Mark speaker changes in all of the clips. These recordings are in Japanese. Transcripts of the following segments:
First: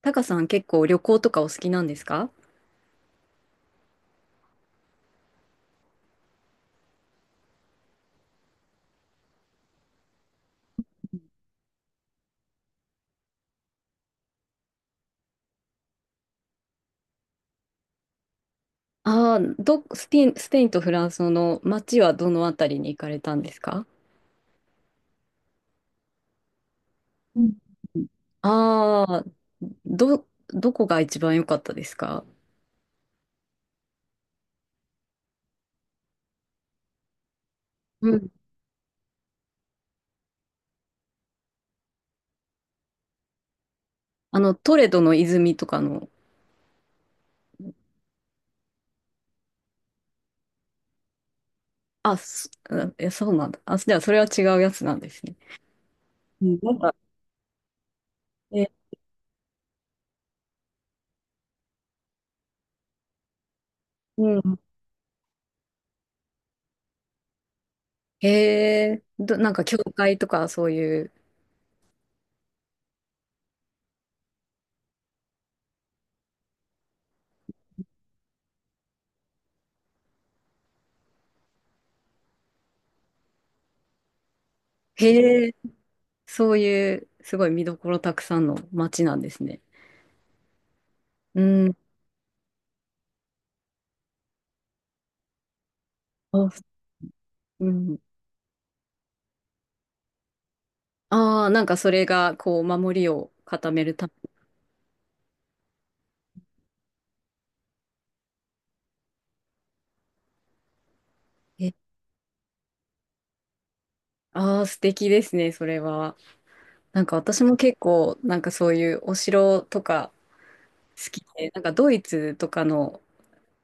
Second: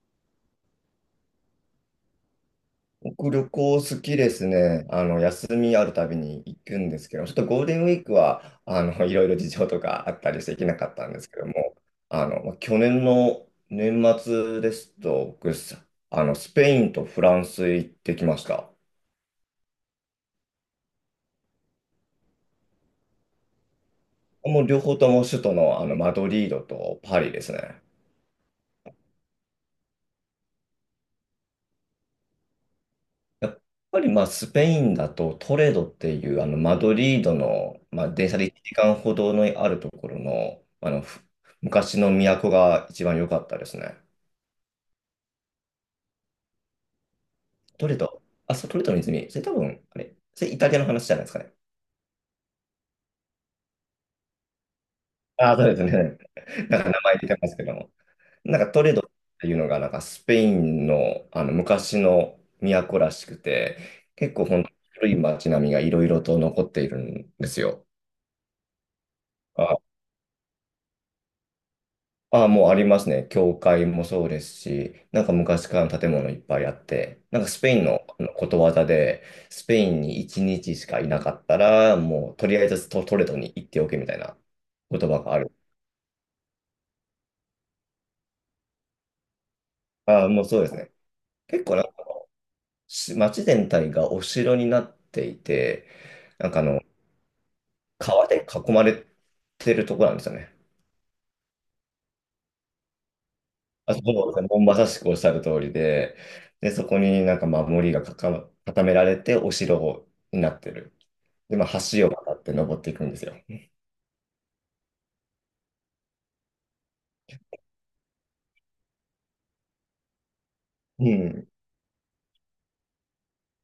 Speaker 1: タカさん、結構旅行とかお好きなんですか？
Speaker 2: 僕、旅行好きですね。休みあるたびに行くんですけど、ちょっとゴールデンウィークは、いろいろ事情とかあったりして行けなかったんですけども、まあ去年の年末ですと、僕、スペインとフランス行ってきました。
Speaker 1: ああー、スペインとフランスの街はどのあたりに行かれたんですか？
Speaker 2: もう両方とも首都の、マドリードとパリ
Speaker 1: う
Speaker 2: です
Speaker 1: ん。
Speaker 2: ね。
Speaker 1: ああー。どこが一番良かったですか？
Speaker 2: やっぱりまあスペインだとトレドっていうマドリードの、まあ、
Speaker 1: う
Speaker 2: 電
Speaker 1: ん。
Speaker 2: 車で1時間ほどのあるところの、あのふ昔の都が一番良かったですね。
Speaker 1: あの、トレドの泉とかの。
Speaker 2: トレド、あ、そう、トレドの泉、それ多分、あれ、それイタリアの話じゃないですかね。
Speaker 1: あ、そ、あえ、そうなんだ。あ、じゃあそれは違うやつなんですね。
Speaker 2: ああ、そうですね。
Speaker 1: うん。 なん
Speaker 2: なんか
Speaker 1: か、
Speaker 2: 名前出てますけども。なん
Speaker 1: え、
Speaker 2: かトレドっていうのがなんかスペインの、昔の都らしくて、結
Speaker 1: う
Speaker 2: 構
Speaker 1: ん。
Speaker 2: 本当に古い街並みがいろいろと残っているんですよ。
Speaker 1: へえ、なんか教会とかそういう。
Speaker 2: ああ、もうありますね。教会もそうですし、なんか昔からの建物いっぱいあって、なんかスペインのことわざで、スペインに1日しかいなかったら、もうとりあえずトレドに行っておけみたいな言葉があ
Speaker 1: へ
Speaker 2: る。
Speaker 1: え、そういうすごい見どころたくさんの街なんですね。
Speaker 2: ああ、もうそうですね。
Speaker 1: う
Speaker 2: 結構
Speaker 1: ん。
Speaker 2: なんか街全体がお城になっていて、
Speaker 1: あ、
Speaker 2: なんかあの、
Speaker 1: うん。
Speaker 2: 川で囲まれてるところなんですよね。
Speaker 1: ああ、なんかそれが、こう、守りを固める
Speaker 2: あ、そ
Speaker 1: た
Speaker 2: うですね。もうまさしくおっしゃる通りで、で、そこになんか守りが固められてお城になってる。で、ま
Speaker 1: め。
Speaker 2: あ、
Speaker 1: え、
Speaker 2: 橋を渡って登っていくんですよ。
Speaker 1: ああ、素敵ですね、それは。なんか私も結構、なんかそういうお城とか
Speaker 2: う
Speaker 1: 好き
Speaker 2: ん。
Speaker 1: で、なんかドイツとかの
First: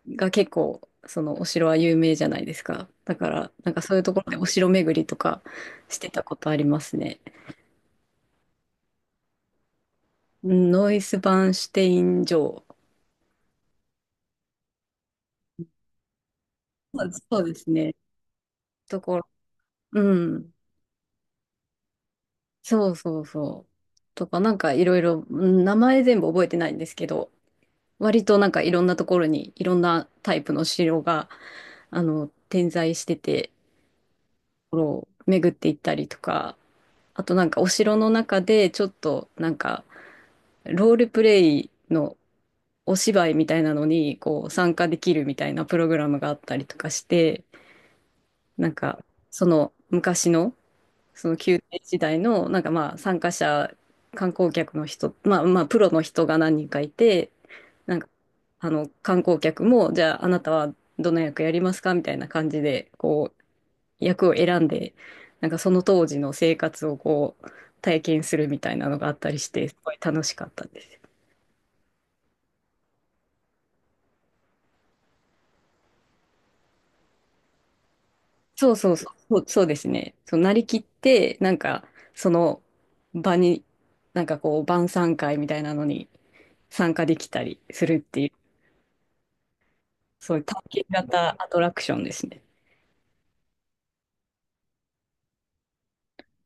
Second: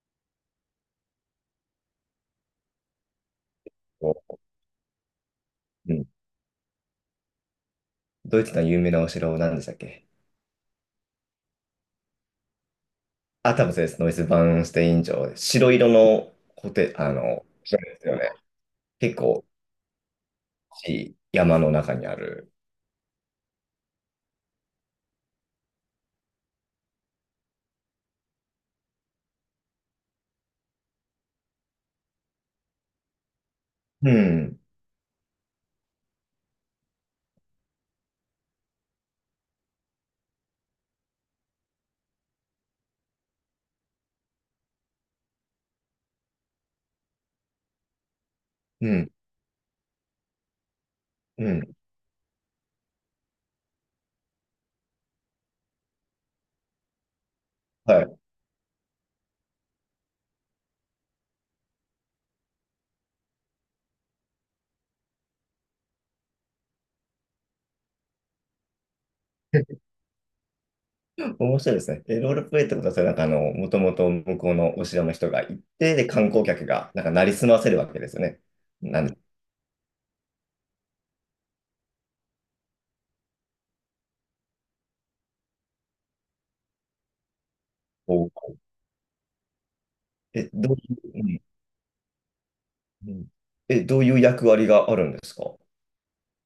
Speaker 1: が結構、そのお城は有名じゃないですか。だから、なんかそういうところで
Speaker 2: こ
Speaker 1: お城巡りとか
Speaker 2: う、う
Speaker 1: し
Speaker 2: ん。
Speaker 1: てたことありますね。
Speaker 2: ドイツの有名なお城、なんでしたっけ？
Speaker 1: うん、ノイスバンシュテイン城。
Speaker 2: あ、多分そうです。ノイスバーンシュテイン城、白色のコテ、
Speaker 1: そうで
Speaker 2: あ
Speaker 1: す、そう
Speaker 2: の、
Speaker 1: です
Speaker 2: 城
Speaker 1: ね。
Speaker 2: ですよね。
Speaker 1: と
Speaker 2: 結
Speaker 1: ころ、
Speaker 2: 構、
Speaker 1: うん。
Speaker 2: いい山の中にある。
Speaker 1: そうそうそう。とか、なんかいろいろ、うん、名前全部覚えてないんですけど、割となんかいろんなところにいろんなタイプの城が、あの、点在してて、
Speaker 2: うん。
Speaker 1: ところを巡っていったりとか、あとなんかお城の中でちょっとなんかロールプレイのお芝居みたいなのにこう参加できるみたいなプログラムがあったりとかして、なん
Speaker 2: う
Speaker 1: か
Speaker 2: ん。
Speaker 1: その昔のその
Speaker 2: う
Speaker 1: 宮
Speaker 2: ん。
Speaker 1: 廷時代の、なんかまあ参加者、観光客の人、まあまあプロの人が何人かいて、なん
Speaker 2: は
Speaker 1: か
Speaker 2: い。
Speaker 1: あの観光客も、じゃああなたはどの役やりますかみたいな感じで、こう役を選んで、なんかその当時の生活をこう体験するみたいなのがあったりして、すご い楽しかったです。
Speaker 2: 面白いですね。で、ロールプレイってことは、それもともと向こうのお城の人が行って、で、観光客が、なんか、なりすませるわけですよね。
Speaker 1: そうそう
Speaker 2: なん
Speaker 1: そう、
Speaker 2: で、
Speaker 1: そうそうですね。そう、なりきって、なんかその場に、なんかこう晩餐会みたいなのに参加できたりするってい
Speaker 2: こ
Speaker 1: う、
Speaker 2: う、
Speaker 1: そういう
Speaker 2: え、
Speaker 1: 体
Speaker 2: どう
Speaker 1: 験型
Speaker 2: いう、
Speaker 1: アトラクションですね。
Speaker 2: うんうん、え、どういう役割があるんですか？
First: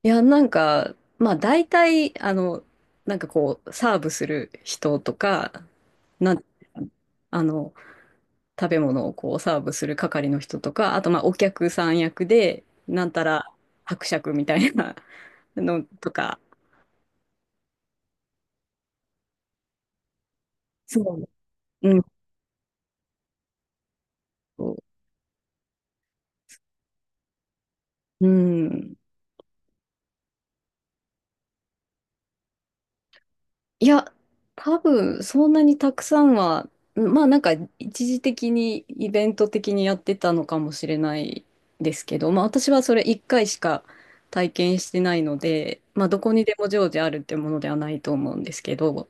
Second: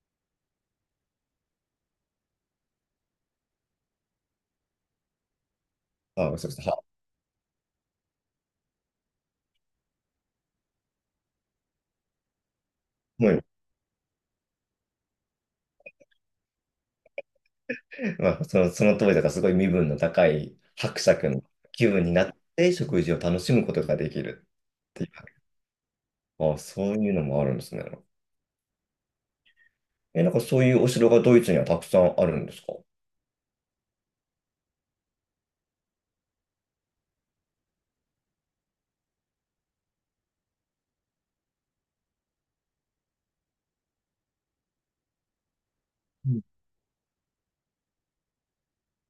Speaker 1: いや、なんか、まあ大体、あの、なんかこう、サーブする人とか、な
Speaker 2: あ、
Speaker 1: ん、
Speaker 2: そうです。
Speaker 1: あの、食べ物をこうサーブする係の人とか、あとまあお客さん役で、なんた
Speaker 2: もう
Speaker 1: ら伯爵みたいなのとか、
Speaker 2: まあ、その当時だからすごい身分の高い
Speaker 1: そ
Speaker 2: 伯爵の気
Speaker 1: う、うん、
Speaker 2: 分になって食事を楽しむことができるっ
Speaker 1: そ
Speaker 2: ていう。あ、そういうのもあるんですね。
Speaker 1: う、うん、
Speaker 2: え、なんかそういうお城がドイツにはたくさんあるんですか？
Speaker 1: いや、多分そんなにたくさんは、うん、まあなんか一時的にイベント的にやってたのかもしれないですけど、まあ私はそれ1回しか体験してないので、まあど
Speaker 2: う
Speaker 1: こ
Speaker 2: ん。
Speaker 1: にでも常時あるってものではないと思うんですけど、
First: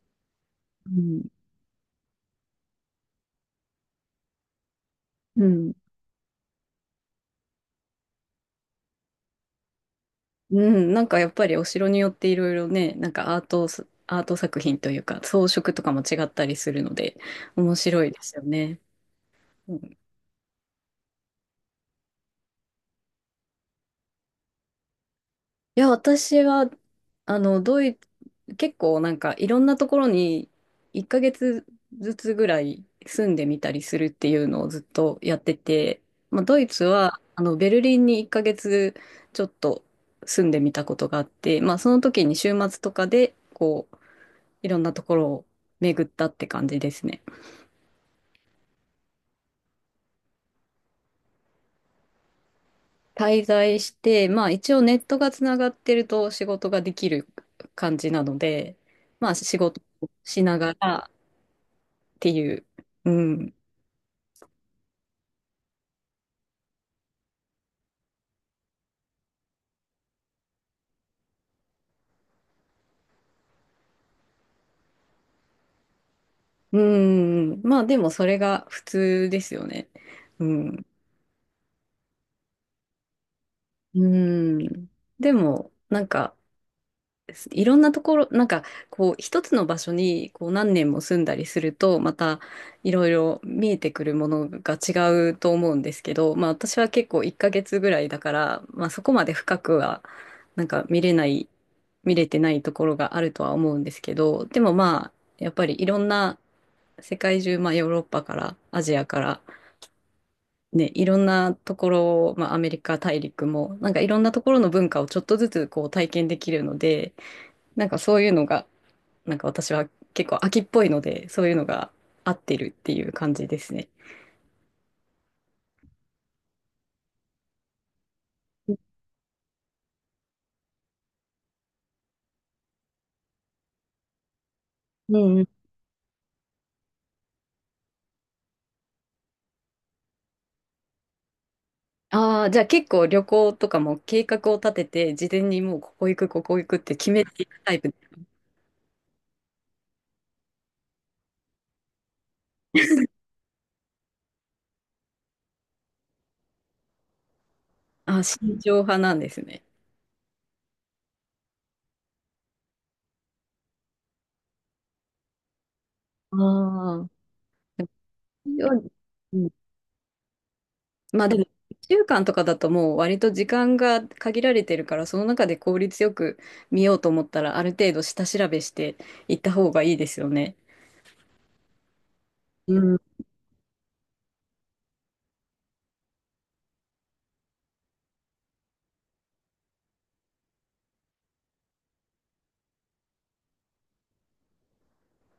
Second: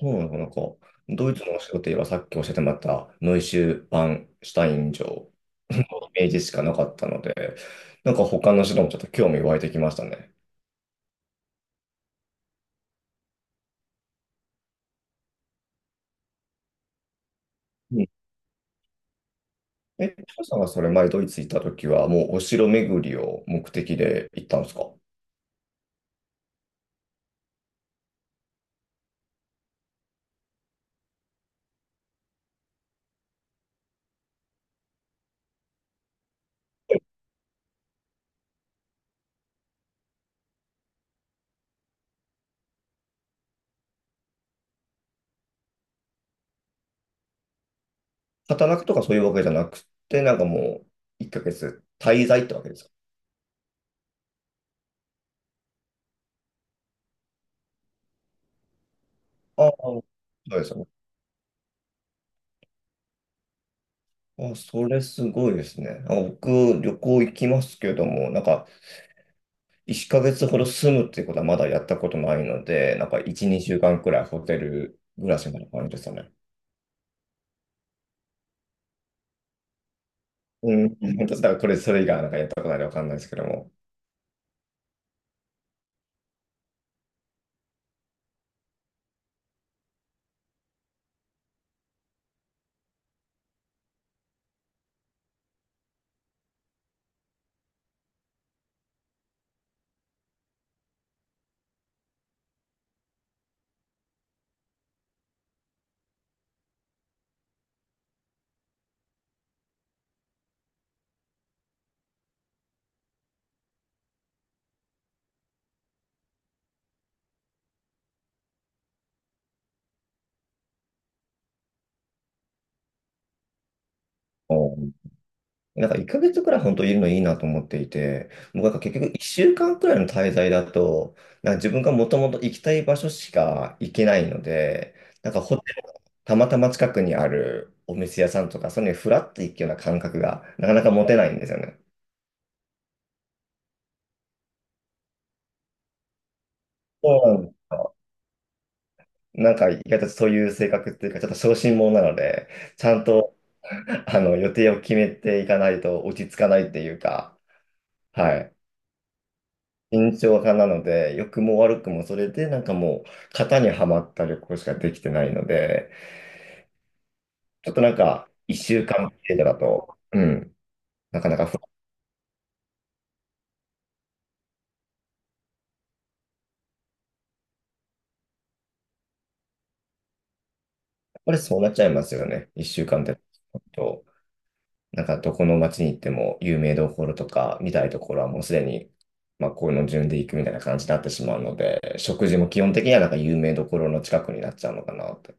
Speaker 2: そうなのか、なんか、
Speaker 1: うん。
Speaker 2: ドイツのお城といえばさっき教えてもらったノイシュバンシュタイン城、
Speaker 1: うん、
Speaker 2: イメージしかなかったので、なんか他の城もちょっと興味湧いてきましたね。
Speaker 1: うん、なんかやっぱりお城によっていろいろね、なんかアート作品というか装飾とかも違ったりするので面
Speaker 2: う
Speaker 1: 白
Speaker 2: ん。
Speaker 1: いですよね。うん、い
Speaker 2: え、トシさんがそれ前ドイツ行った時はもうお城巡りを目的で行ったんですか？
Speaker 1: や、私はあの結構なんかいろんなところに1ヶ月ずつぐらい住んでみたりするっていうのをずっとやってて、まあ、ドイツはあのベルリンに1ヶ月ちょっと住んでみたことがあって、まあ、その時に週末とかでこういろんなところを巡ったって感じですね。
Speaker 2: 働くとかそういうわけじゃなくて、なんかもう、1ヶ月滞在ってわけですか。
Speaker 1: 滞在して、まあ、一応ネットがつながってると仕事ができる感じなので、まあ、仕
Speaker 2: ああ、
Speaker 1: 事
Speaker 2: そ
Speaker 1: をし
Speaker 2: う
Speaker 1: な
Speaker 2: です
Speaker 1: が
Speaker 2: よね。
Speaker 1: らっていう、うん、
Speaker 2: あ、それすごいですね。あ、僕、旅行行きますけども、なんか、1ヶ月ほど住むっていうことはまだやったことないので、なんか、1、2週間くらいホテル暮らしみたいな感じですよね。
Speaker 1: うん。まあでもそれが普通ですよね。う
Speaker 2: う
Speaker 1: ん。
Speaker 2: ん、本当だからこれ、それ以外はなんかやったことないのでわかんないですけども。
Speaker 1: うん。でも、なんか、いろんなところ、なんか、こう、一つの場所に、こう、何年も住んだりすると、また、いろいろ見えてくるものが違うと思うんですけど、まあ、私は結構1ヶ月ぐらいだから、まあ、そこまで深くは、なんか、見れてないところがあるとは思うんですけど、でもまあ、やっぱりいろんな世界中、まあ、ヨーロッパから、アジアから、ね、いろんなところを、まあ、アメリカ大陸も、なんかいろんなところの文化をちょっとずつこう体験できるので、なんかそういうのが、なんか私は結構秋っぽいので、そういうのが合ってるっていう感じですね。
Speaker 2: なんか1ヶ月くらい本当いるのいいなと思っていて、もうなんか結局1週間くらいの滞在だと、なんか自分がもともと行きたい場所しか行けないので、
Speaker 1: う
Speaker 2: なん
Speaker 1: ん
Speaker 2: か
Speaker 1: うん。
Speaker 2: ホテルたまたま近くにあるお店屋さんとか、そういうのにフラッと行くような感覚がなかなか持てないんですよね。
Speaker 1: ああ、じゃあ結構旅行とかも計画を立てて、事前にもうここ行く、ここ行くって決
Speaker 2: そ
Speaker 1: め
Speaker 2: うな
Speaker 1: て
Speaker 2: ん
Speaker 1: い
Speaker 2: で
Speaker 1: く
Speaker 2: す。
Speaker 1: タイプ。
Speaker 2: なんか意外とそういう性格っていうか、ちょっと小心者なので、ちゃんと 予定を決めていかないと落ち着かないっていうか、
Speaker 1: ああ、
Speaker 2: はい。
Speaker 1: 慎重派なんですね。
Speaker 2: 慎重派なので、良くも悪くもそれでなんかもう型にはまった旅行しかできてないので、
Speaker 1: ああ。
Speaker 2: ちょっとなんか一週間
Speaker 1: う
Speaker 2: 程度
Speaker 1: ん、
Speaker 2: だと、うん、な
Speaker 1: まあ
Speaker 2: か
Speaker 1: で
Speaker 2: な
Speaker 1: も、
Speaker 2: か不安、
Speaker 1: 1週間とかだともう割と時間が限られてるから、その中で効率よく見ようと思ったら、ある程度下調べしていった方がいいですよね。
Speaker 2: やっぱりそうなっちゃいますよね。一
Speaker 1: う
Speaker 2: 週
Speaker 1: ん。
Speaker 2: 間ってと、なんかどこの街に行っても有名どころとか見たいところはもうすでに、まあこういうの順で行くみたいな感じになってしまうので、食事も基本的にはなんか有名どころの近くになっちゃうのかなと。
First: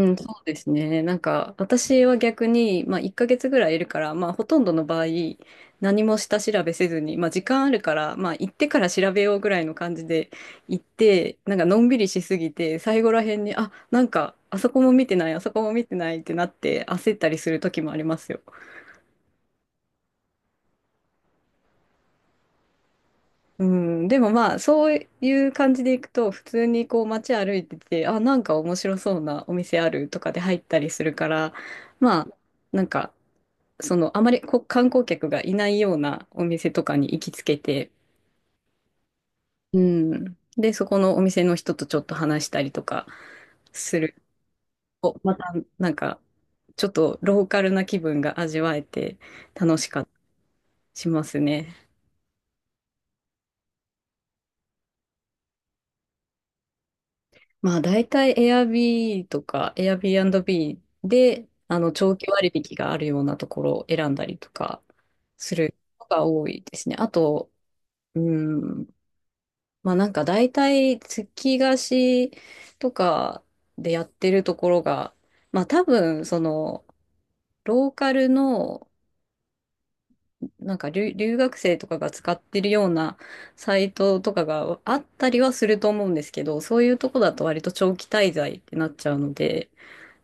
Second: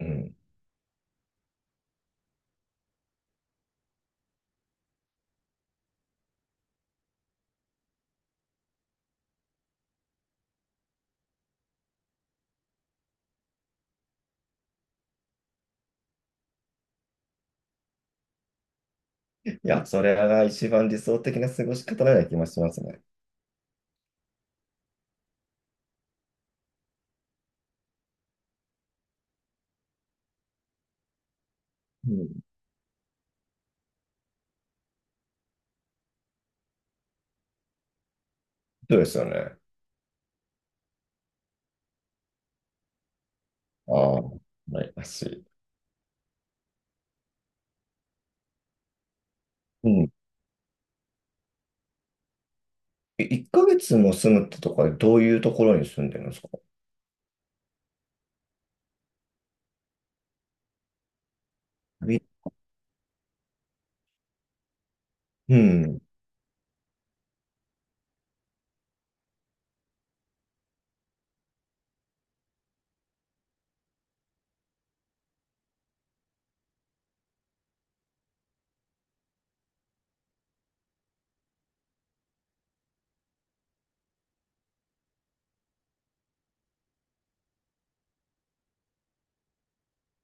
Speaker 2: う
Speaker 1: ん、そ
Speaker 2: ん。
Speaker 1: うですね。なんか、私は逆に、まあ、1ヶ月ぐらいいるから、まあ、ほとんどの場合、何も下調べせずに、まあ、時間あるから、まあ、行ってから調べようぐらいの感じで行って、なんか、のんびりしすぎて、最後らへんに、あ、なんか、あそこも見てない、あそこも見てないってなって、焦ったりする時もありますよ。
Speaker 2: いや、それが一番理想的な過ごし方なような気もしますね。
Speaker 1: うん、でもまあそういう感じで行くと普通にこう街歩いてて、あ、なんか面白そうなお店あるとかで入ったりするから、
Speaker 2: う
Speaker 1: まあ
Speaker 2: ん。
Speaker 1: なんかそのあまりこう観光客がいないようなお店とかに行きつけて、
Speaker 2: そうですよね。
Speaker 1: うん、でそこのお店の人とちょっと話したりとかする
Speaker 2: ああ、羨ま
Speaker 1: と、
Speaker 2: し
Speaker 1: また
Speaker 2: い。
Speaker 1: なんかちょっとローカルな気分が味わえて楽し
Speaker 2: う
Speaker 1: かった
Speaker 2: ん。
Speaker 1: りしますね。
Speaker 2: え、1ヶ月も住むってとかでどういうところに住んでるんですか？
Speaker 1: まあ大体 Airb n b とか Airbnb であの長期
Speaker 2: び、
Speaker 1: 割引があるようなところを選んだりとかす
Speaker 2: う
Speaker 1: る
Speaker 2: ん。
Speaker 1: ことが多いですね。あと、うん、まあなんか大体月貸しとかでやってるところが、まあ多分そのローカルのなんか留学生とかが使ってるようなサイトとかがあったりはすると思うんですけど、そういうとこだと割と長期滞在ってなっちゃうので、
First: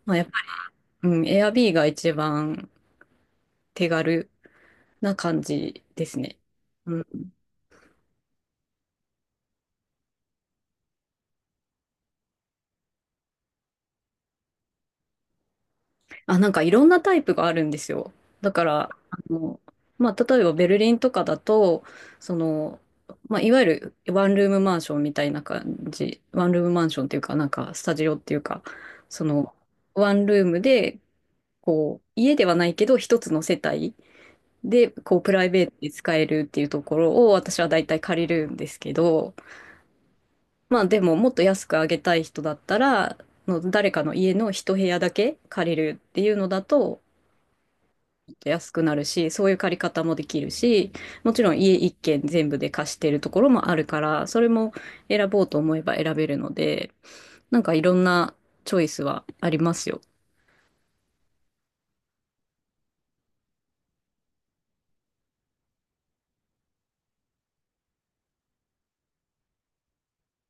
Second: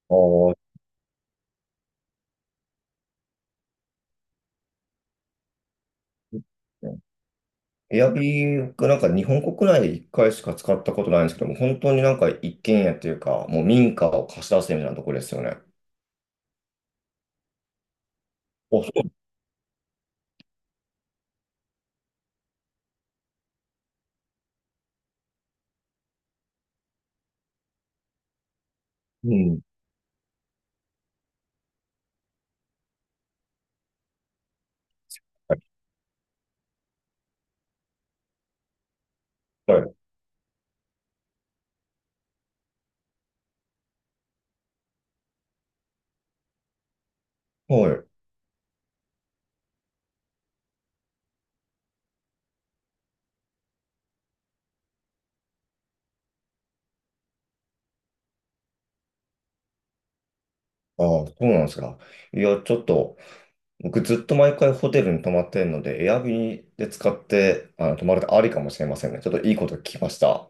Speaker 1: ま
Speaker 2: あ
Speaker 1: あ、やっぱ、
Speaker 2: あ。
Speaker 1: うん、エアビーが一番手軽な感じですね。うん。
Speaker 2: エアビーがなんか日本国内で1回しか使ったことないんですけども、本当になんか一軒家っていうか、もう民家を貸し出すみたいなところですよね。あ、
Speaker 1: あ、なんかいろんなタイプがあるんですよ。だから、
Speaker 2: そ
Speaker 1: あの、まあ、例えばベルリンとかだと、その、まあ、いわゆるワンルームマンションみたいな感じ、ワンルームマンションっていうか、なんかスタジオっていうか、そ
Speaker 2: う。う
Speaker 1: の、
Speaker 2: ん。
Speaker 1: ワンルームで、こう、家ではないけど、一つの世帯で、こう、プライベート
Speaker 2: は
Speaker 1: で使えるっていうところを私は大体借りるんですけど、
Speaker 2: い。
Speaker 1: まあでももっと安くあげたい人だったら、の誰かの家の一部屋だけ借りるっていうのだと、
Speaker 2: はい。
Speaker 1: もっと安くなるし、そういう借り方もできるし、もちろん家一軒全部で貸してるところもあるから、それも選ぼうと思えば選べるので、なんかいろんなチョイスはありますよ。
Speaker 2: ああ、そうなんですか。いや、ちょっと、僕ずっと毎回ホテルに泊まってるので、エアビーで使って、あの、泊まるってありかもしれませんね。ちょっといいこと聞きました。